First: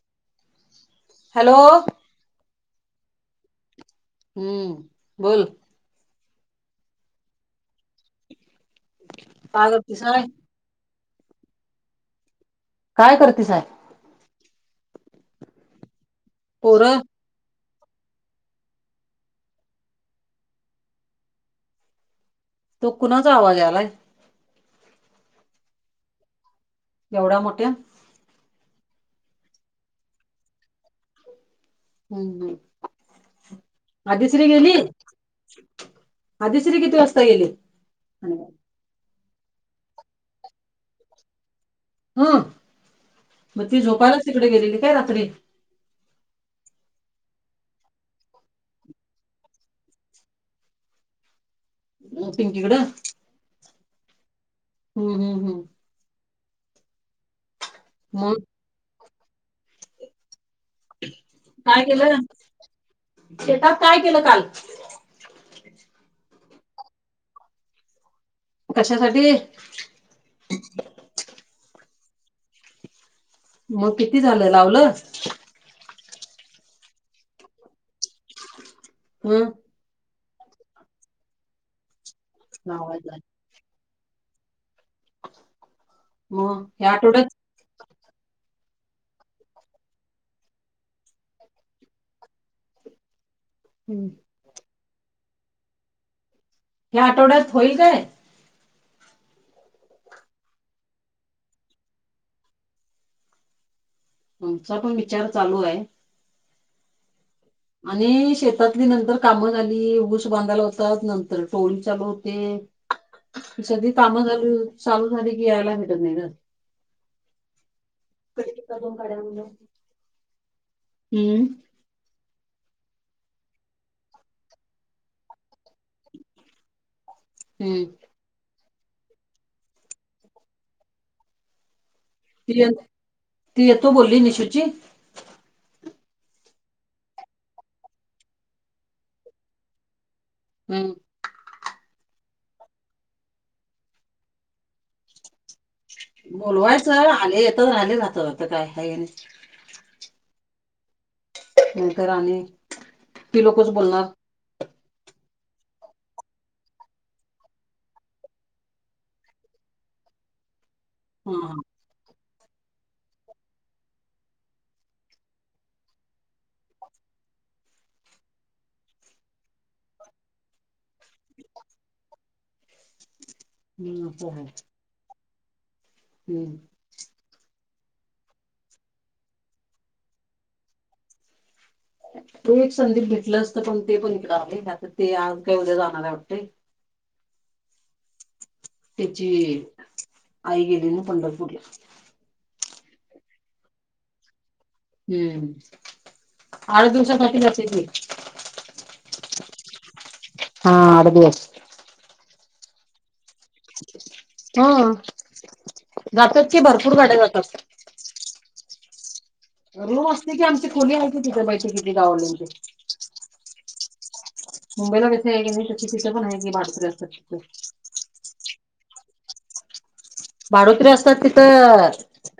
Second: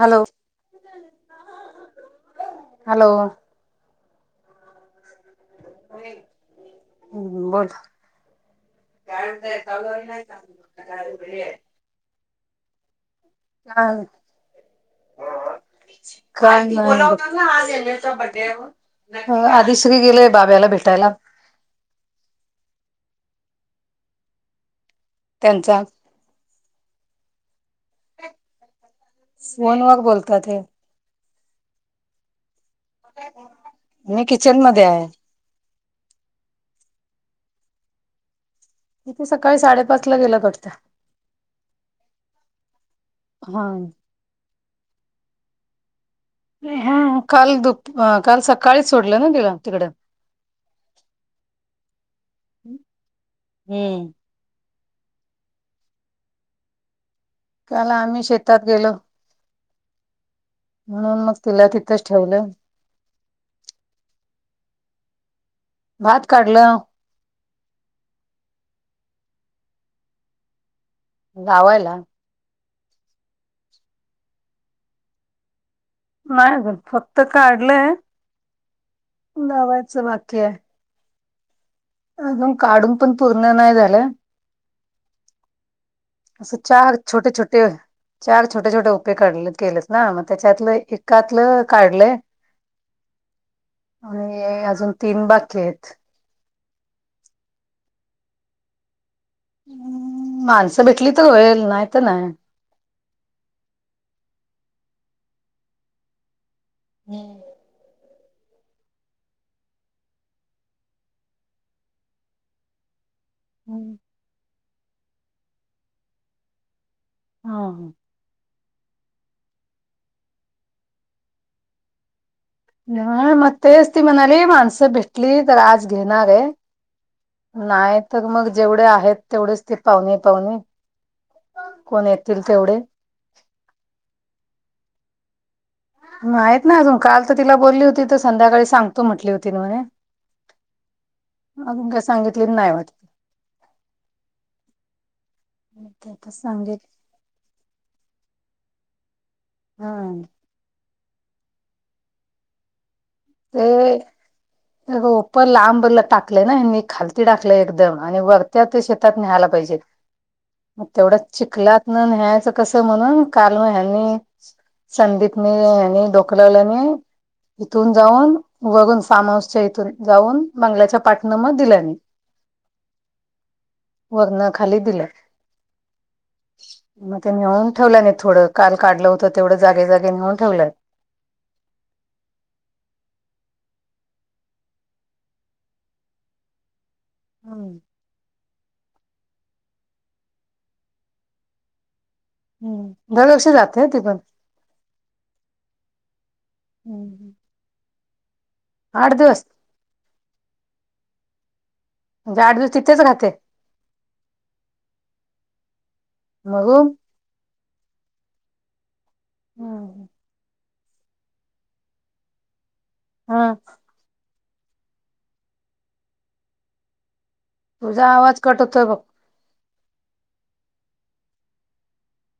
Hello! Hello! Hello! हूं बोल! हूं बोल काय काय करतीस हाय म्हणताय चालू [unintelligible] [unintelligible] काय करतीसा? ह काय पोरं नाय! [unintelligible] आधी श्री गेले बाब्याला भेटायला. तो कुणाचा आवाज यायलाय? त्यांचा! एवढा मोठ्या फोनवर बोलतात हे! हूं हूं मी आधी श्री किचन गेली.? मध्ये आहे आधी श्री किती वाजता गेली? इथे सकाळी साडेपाच ला गेल्यात वाटतं. हं मग ती झोपायलाच तिकडे गेलेली काय रात्री? ह काल दुप काल सकाळी सोडलं ना तिला तिकड! पिंकी कड. हूं! हूं हूं हूं! काल आम्ही मग शेतात गेलो. म्हणून मग तिला काय तिथंच केलं ठेवलं. शेतात काय केलं काल? भात काढलं. कशासाठी? घावायला. मग किती झालं? लावलं. नाही अजून फक्त काढलंय हं लावायचं बाकी आहे. अजून काढून लावायचं पण हाय. पूर्ण नाही झालं. असं मग ह्या चार छोटे आठवड्यात छोटे ते चार छोटे छोटे उपे काढ केलेत ना मग त्याच्यातलं ऐकातल काढलं. आणि अजून तीन बाकी आहेत. या आठवड्यात होईल काय? माणसं भेटली तर होईल नाही तर नाही. आमचा पण विचार चालूय. [inaudible] आणि शेतातली नंतर कामं झाली. ऊस बांधायला होतात. नंतर टोळी चालू होते. [unintelligible] सगळी काम चालू चालू झाली की, यायला भेटतं नाही ग. हा ह. कडीपत्ता दोन काड्या आण जा. हम्म... हा मग तेच ती म्हणाली माणसं भेटली तर आज घेणार आहे. हम्म नाही तर मग जेवढे आहेत तेवढेच ते पावणे पावणे कोण येत ती ती येतो बोली निशुची. माहित नाय अजून काल तर तिला बोलली होती तर संध्याकाळी सांगतो म्हटली होती म्हणे. हम्म. अजून काय सांगितल नाही वाटते. आता सांगेल बोलवायचं. आले येतात राहिल राहत. आता काय ह नाही. हा. नंतर आणि ती ते लोकच बोलणार ओप लांबरला टाकलंय ना यांनी खालती टाकलंय एकदम आणि वरती त्या ते शेतात नेहायला पाहिजेत मग तेवढा हा हा चिकलात. न नह्यायचं कस म्हणून काल म ह्यांनी संदीपने ह्यांनी डोक लावल्यानी इथून जाऊन वरून फार्म हाऊसच्या इथून जाऊन बंगल्याच्या पाठण म दिल्याने. हम्म असं हाय वरण खाली दिलं. हम्म. मग ते नेऊन ठेवलं नाही थोडं काल काढलं होतं तेवढ जागे जागे नेऊन ठेवलंय. तो एक संदीप भेटलं असतं पण ते पण इकडं आलंय आता ते आज काय उद्या जाणार आहे वाटते. हम्. त्याची आई गेली ना पंढरपूरला. हम्म दरवर्षी जाते ती पण. हम्म. आठ दिवसासाठी जाते ती. आठ दिवस. हा आठ दिवस. म्हणजे आठ दिवस तितंच राहते. ह जातात की मग भरपूर गाड्या जातात. रूम असते की आमची खोली आहे की तिथे बैठकीची गाववाल्याची हम मुंबईला कशी आहे कणी तस तिथं पण आहे की भाडोत्री असत्यात तिथ तुझां आवांज कंट होतोय बघं भाडोत्री असतांत तिथं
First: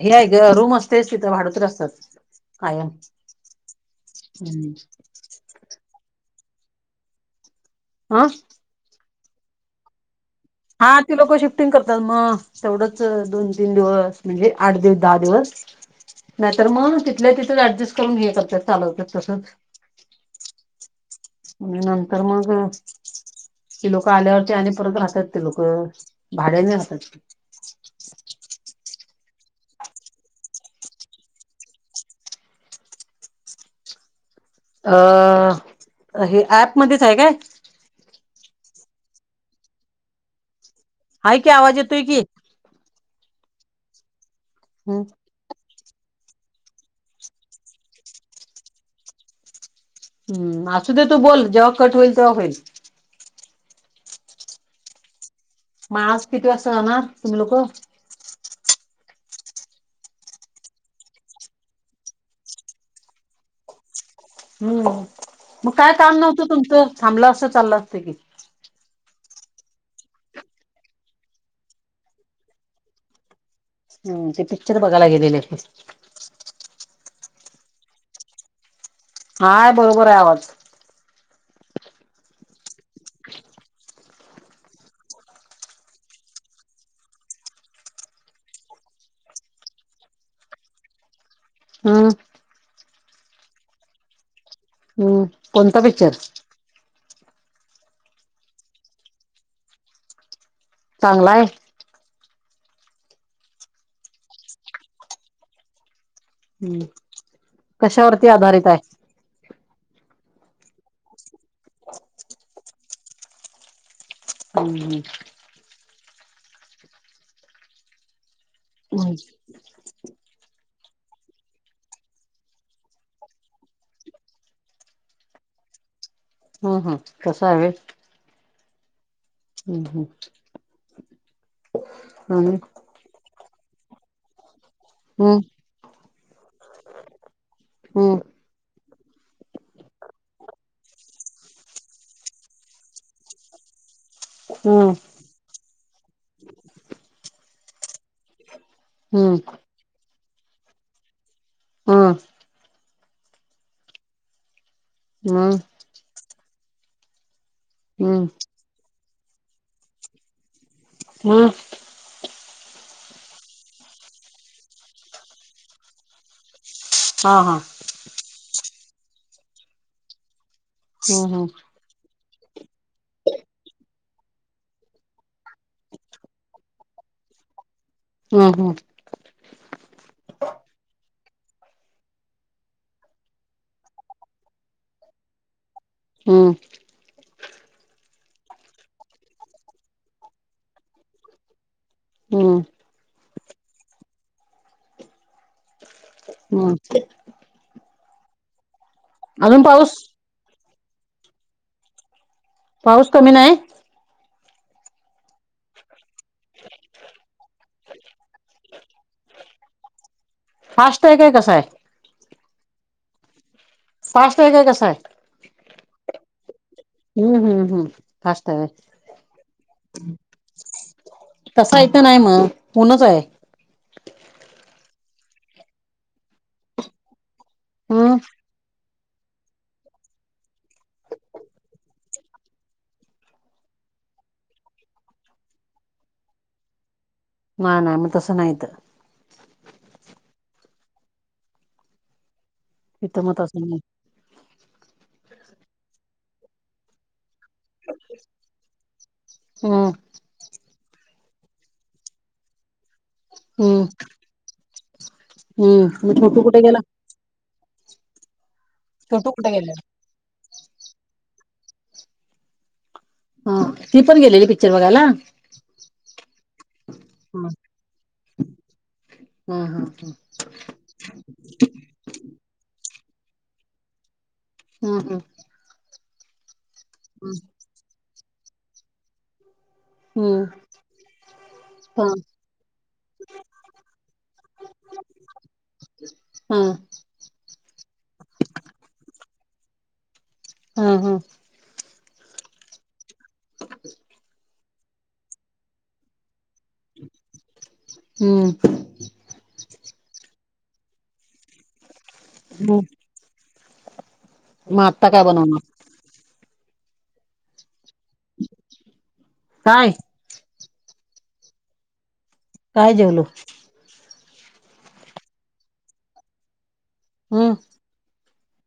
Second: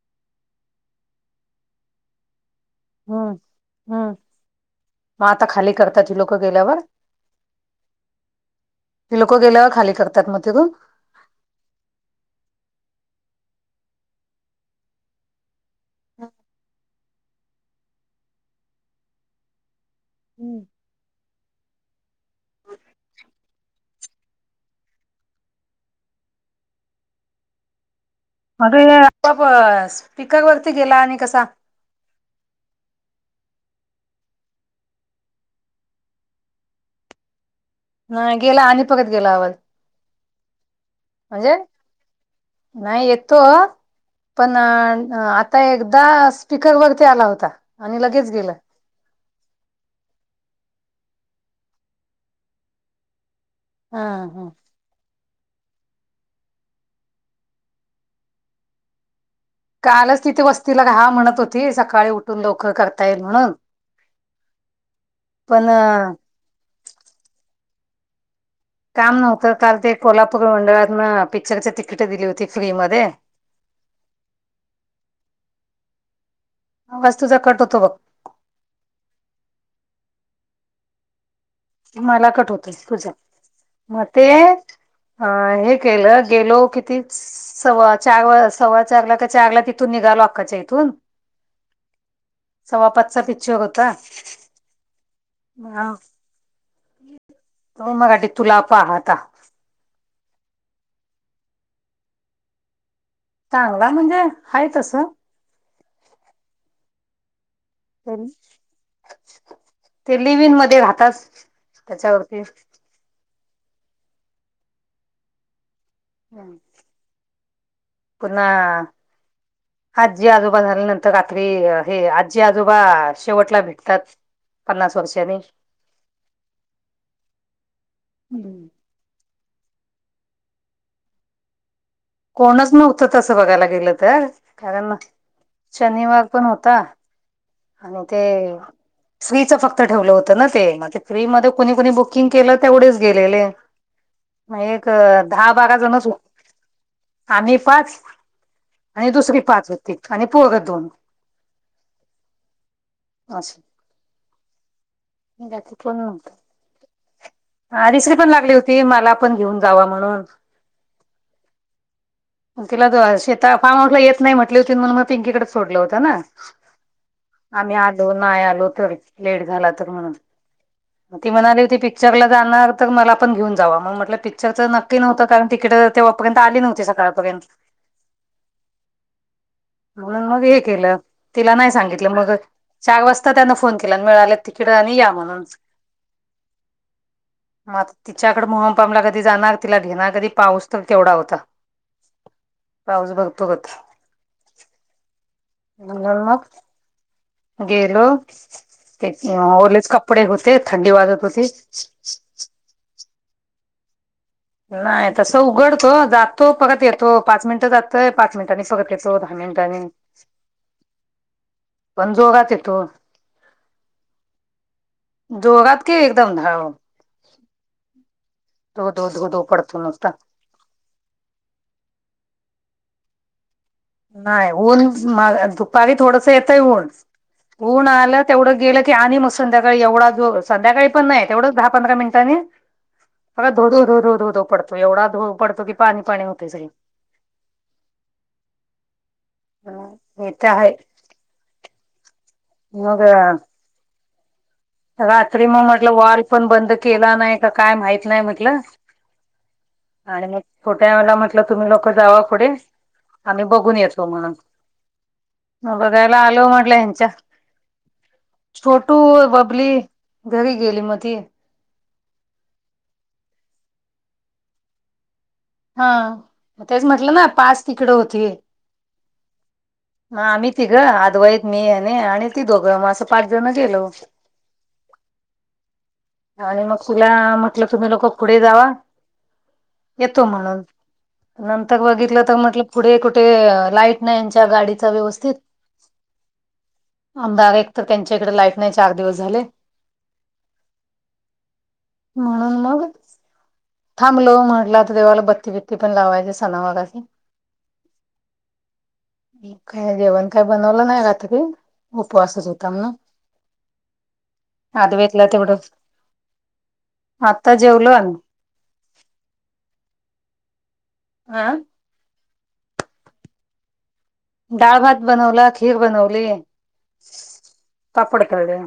हे आहे गं रूंम असतंय भाडोत्री असतांत हम्मं हम्मं हम्म मगं आंता खाली करतांत ती लोकं गेल्यावरं हं हं की लोकं गेल्यावरं खाली करतांत तिथूंनचं हां ते लोकं शिफ्टिंग करतांत मगं तेवढंच दोन तीनं दिवसं म्हणजे आंठ दिवसं दहा दिवसं नाहीं तरं मगं तिथल्या तिथं ऍडजस्ट करूंन हे करतांत चालवत्यांत तसं हम्मं आणि नंतर मगं ती लोकं आल्यांवरती आणि परतं राहतांत ते लोकं भाड्यांने राहतांत ते अंग हां लॅपटॉप आंता गं स्पीकर वरती गेलां आणि कसां अं हे ऍपमध्येंचं आहे कायं अं, गेलां आणि परतं गेलां आवांज. हांय कि आवांज येतोय की नाहीं येतो पणं आं आंता एकदां स्पीकर वरती आंला होतां आणि लगेच गेलं हम्मं असूं दे तूं बोलं जेव्हां कंट होईल तेव्हां होईल हां हां मगं आंज किती वाजतां जाणारं तुम्हीं लोकं कालंचं तिथे वस्तील हां म्हणतं होती सकाळीं उठूंन लवकरं करतां येईल म्हणूंन हम्मं मगं कायं कामं नव्हतं तुमचं थांबलं असतं चाललं असतं की तुमचं कामं नव्हतं कांल ते कोल्हापूर मंडळातूंन पिक्चरची तिकिट दिली होती फ्री मध्यें हम्मं ते पिक्चर बघांयला गेलेले ते आवांज तुझां कंट होतो बघं हां बरोबर हांय आवांज मलां कंट होतंय तुझं मगं ते हे केलं गेलो कितीचं सव्वा चार सव्वाच्यां चारलां कां चारलां तिथूंन निघालो अक्कांच्या इथूंन हम्मं सवा पांचचां पिक्चर होतां कोणंता पिक्चरं तो मराठी तुलां पाहतां चांगला हांय चांगला हांय म्हणजे हांय तसं हम्मं ते लिविंग मध्यें राहातांत त्यांच्यावरंती हम्मं हं हम्मं पुन्हां हम्मं आजी आजोबा झाल्यानंतर रात्री हे आजी आजोबा शेवटंला दिसतांत पन्नास वर्षांनी हम्मं हम्मं कसं आहे होयं हम्मं हम् हम् कोणच नव्हतं तसं बघायला गेलं तर कारण हम्म शनिवार पण होता आणि ते फ्रीचं फक्त ठेवलं होतं ना ते मग ते फ्री मध्ये कोणी कोणी बुकिंग केलं तेवढच गेलेले हा एक हम्म दहा बारा जणच आम्ही पाच आणि हम्म हम्म दुसरी पाच होती आणि पोर दोन हम असं हम्म कोण नव्हत हा दुसरी हम्म पण लागली होती मला पण घेऊन जावा म्हणून हम तिला त शेता फार्म हाऊसला येत नाही म्हंटली होती म्हणून मग पिंकीकडेच सोडलं होत ना हा हा आम्ही आलो नाही आलो तर लेट झाला तर म्हणून हम्म ती हम्म म्हणाली होती पिक पिक्चर ला जाणार तर मला पण घेऊन जावा मग म्हटलं पिक्चर च नक्की नव्हतं कारण तिकीट तेव्हापर्यंत आली नव्हती सकाळपर्यंत हम हम म्हणून मग हे केलं तिला नाही सांगितलं मग चार वाजता त्यान फोन केला मिळाले तिकीट आली या म्हणून हम्म मग आता तिच्याकड मोहमपामला कधी जाणार तिला घेणार कधी पाऊस तर केवढा होता हम पाऊस भरपूर होता बर मग ह गेलो ते अजून ओलेच पाऊस कपडे होते थंडी वाजत होती पाऊस कमी नाही नाही तसं उघडतो जातो परत येतो पाच मिनटं जातो तर पाच मिनिटांनी परत येतो दहा मिनिटांनी फास्ट आहे का कसं आहे पण जोरात येतो फास्ट आहे का कस आहे जोरात की एकदम धो हम्म हम्म हम्म फास्ट आहे धो धो धो धो पडतो नुसता तसा इथं नाही मग ऊनच आहे नाही ऊन दुपारी थोडस येतय ऊन ऊन हम्म आलं तेवढं गेलं की आणि मग संध्याकाळी एवढा जो संध्याकाळी पण नाही तेवढंच दहा पंधरा मिनिटांनी बघ धो धो धो पडतोय एवढा धो पडतो की पाणी पाणी होतेय सगळी नाही नाही मग तसं नाही हित हित आहे हित मग तसं नाही रात्री मग म्हटलं वॉल पण बंद केला नाही तर काय माहित नाही म्हटलं हम्म आणि मग छोट्याला म्हटलं तुम्ही लोक जावा पुढे आम्ही बघून हम्म येतो म्हणून मग हम्म बघायला छोटू आलो कुठे म्हटलं गेला ह्यांच्या छोटू कुठे बबली गेला घरी गेली मग ती ह ती पण गेलेली पिक्चर बघायला हा तेच म्हटलं ना हा पाच तिकिट होती हा हा मग आम्ही तिघ आधवाईत मी आणि ती दोघं मग असं पाच जण गेलो होत. हम्म. आणि मग तुला म्हटलं तुम्ही लोक पुढे जावा. तो हम्म म्हणून. नंतर हा बघितलं तर म्हटलं पुढे कुठे लाईट नाही यांच्या गाडीच व्यवस्थित हा अमदार एक तर त्यांच्या इकडे लाईट नाही चार दिवस झाले. हा हा. हम्म मग. थांबलो म्हटलं तर देवाला बत्ती बिती पण लावायची सणावाराच अस. हम्म. काय जेवण काय बनवलं नाही का तु. उपवासच होता ना मग आता काय अद्वेदला बनवणार तेवढंच आता जेवलो आम्ही. काय? हा काय जेवलो. डाळ भात बनवला खीर बनवली. हम्म. पापड तळलेले.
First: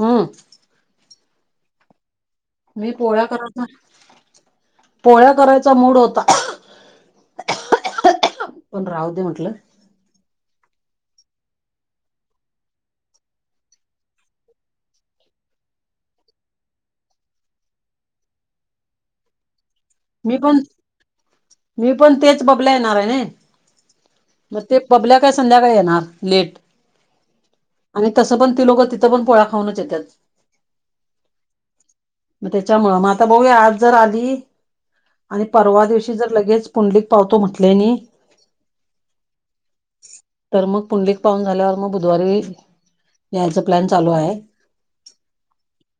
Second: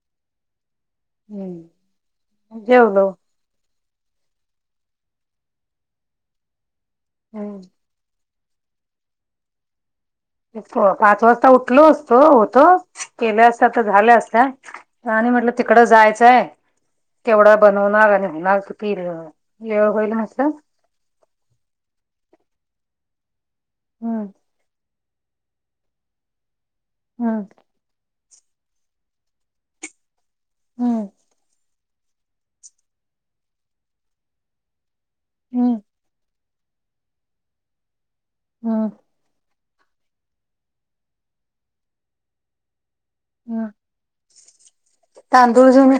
हम्म. हम्म मी जेवलो पोळ्या करायचा पोळ्या करायचा मूड होता. हम्म. पण राहु दे म्हटलं? पाच वाजता उठलो असतो होतो केल्या असता तर झाल्या असत्या. आणि म्हटलं तिकडं जायचंय केवढा बनवणार आणि होणार तु ये होहिला मी पण मी पण तेच बबल्या येणार आहे ना हम्म मग ते बबल्या काय संध्याकाळी येणार लेट हा. आणि तसं पण ती लोकं तिथं पण पोळ्या खाऊच येत्यात. हम्म. मग त्याच्यामुळं मग आता बगुया आज जर आली? आणि हम्म परवा दिवशी जर पुंडलिक पावतो म्हटले नाही? हम्म. तर मग पुंलीिक पाहून झाल्यावर मग बुधवारी यायच हम्म प्लॅन चालू आहे? तांदूळ घेऊन या.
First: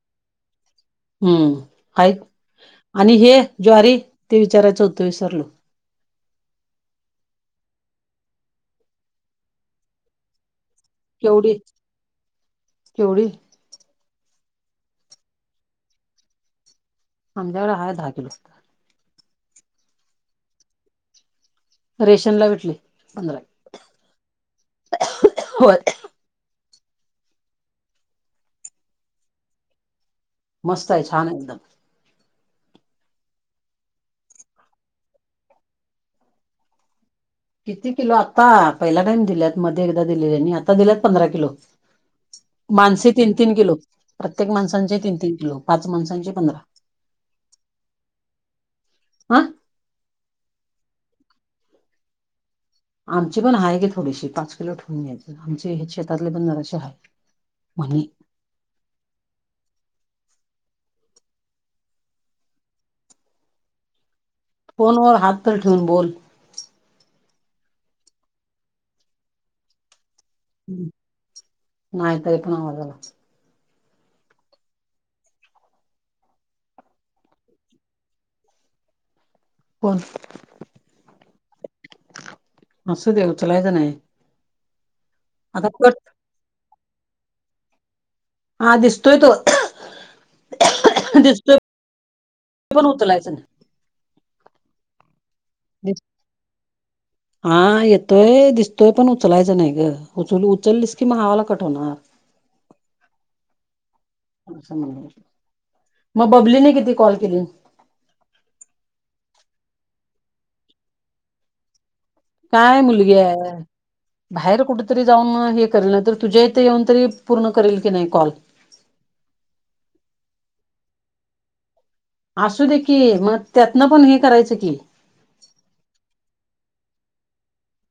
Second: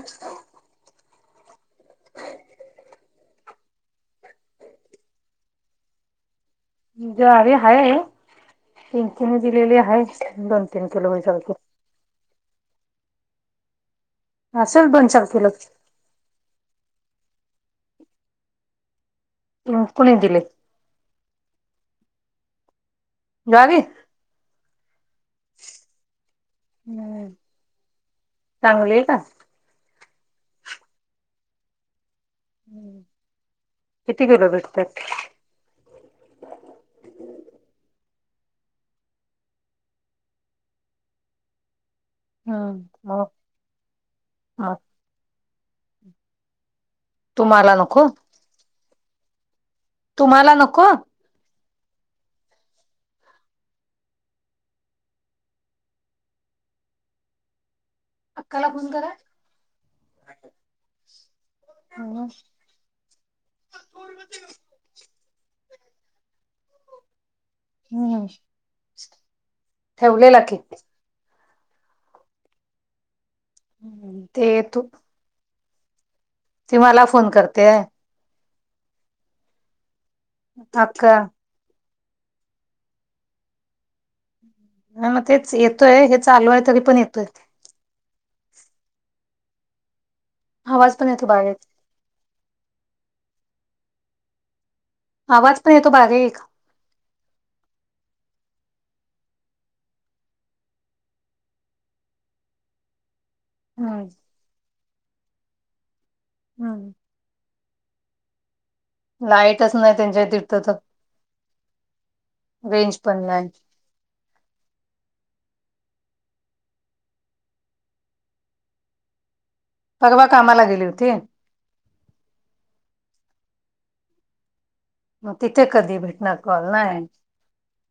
हम्म आहेत आणि हे ज्वारी ते विचारायचं होतं विसरलो? ज्वारी आहे पिंकीने दिलेली आहे दोन तीन किलो होईसारखी केवढी केवढी असल दोन चार किलो? आमच्यायाकडे आहे दहा किलो असतात कोणी दिले रेशन ला भेटले ज्वारी. होय नाय चांगली आहे का? मस्त आहे छान एकदम. किती किलो भेटते? किती किलो आता पहिला टाइम दिल्यात मध्ये एकदा दिलेल्यानी आता दिल्यात पंधरा किलो. माणसे हम्म मग तीन तीन किलो प्रत्येक माणसांचे तीन तीन किलो पाच माणसांचे पंधरा. तुम्हाला नको. आ तुम्हाला नको आमची पण आहे की थोडीशी पाच किलो ठेवून घ्यायची आमचे हे शेतातले पण जराशी आहे [unintelligible] अक्काला फोन करा. हा [inaudible] फोनवर हात तर ठेवून बोल. हम्म हम्म ठेवलेला की. नाय तरी पण आवाज आ. हम्म ते तू ती मला फोन करते. कोन? अक्का. असू दे उचलायचं नाही. हां मग तेच आता कट येतोय हे चालू आहे तरी पण येतोय. हा दिसतोय तो, आवाज पण येतो दिसतोय बारीक पण उचलायचं नाही. आवाज पण येतो दिस- बारीक. हा येतोय दिसतोय पण उचलायचं नाही ग उचल उचललीस की मग हा वाला कट होणार. [inaudible] हम्म असं म्हणल. मग बबलीने हम्म किती कॉल केले? लाईटच नाही त्यांच्या तिथ तर. काय रेंज मुलगी पण नाही आहे. बाहेर कुठेतरी जाऊन हे करेल ना तर तुझ्या इथे येऊन तरी पूर्ण करेल की नाही कॉल. परवा कामाला गेली होती. असू दे की मग त्यातनं पण हे करायचं की. मग तिथे कधी भेटणार कॉल नाही.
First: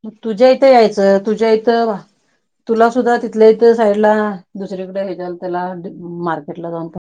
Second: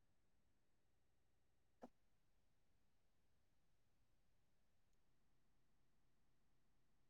मग तुझ्या इथं यायचं तुझ्या इथं तुला सुद्धा तिथल्या तीथ साईड ला दुसरीकडे हेज्याल त्याला मार्केट ला जाऊन पण.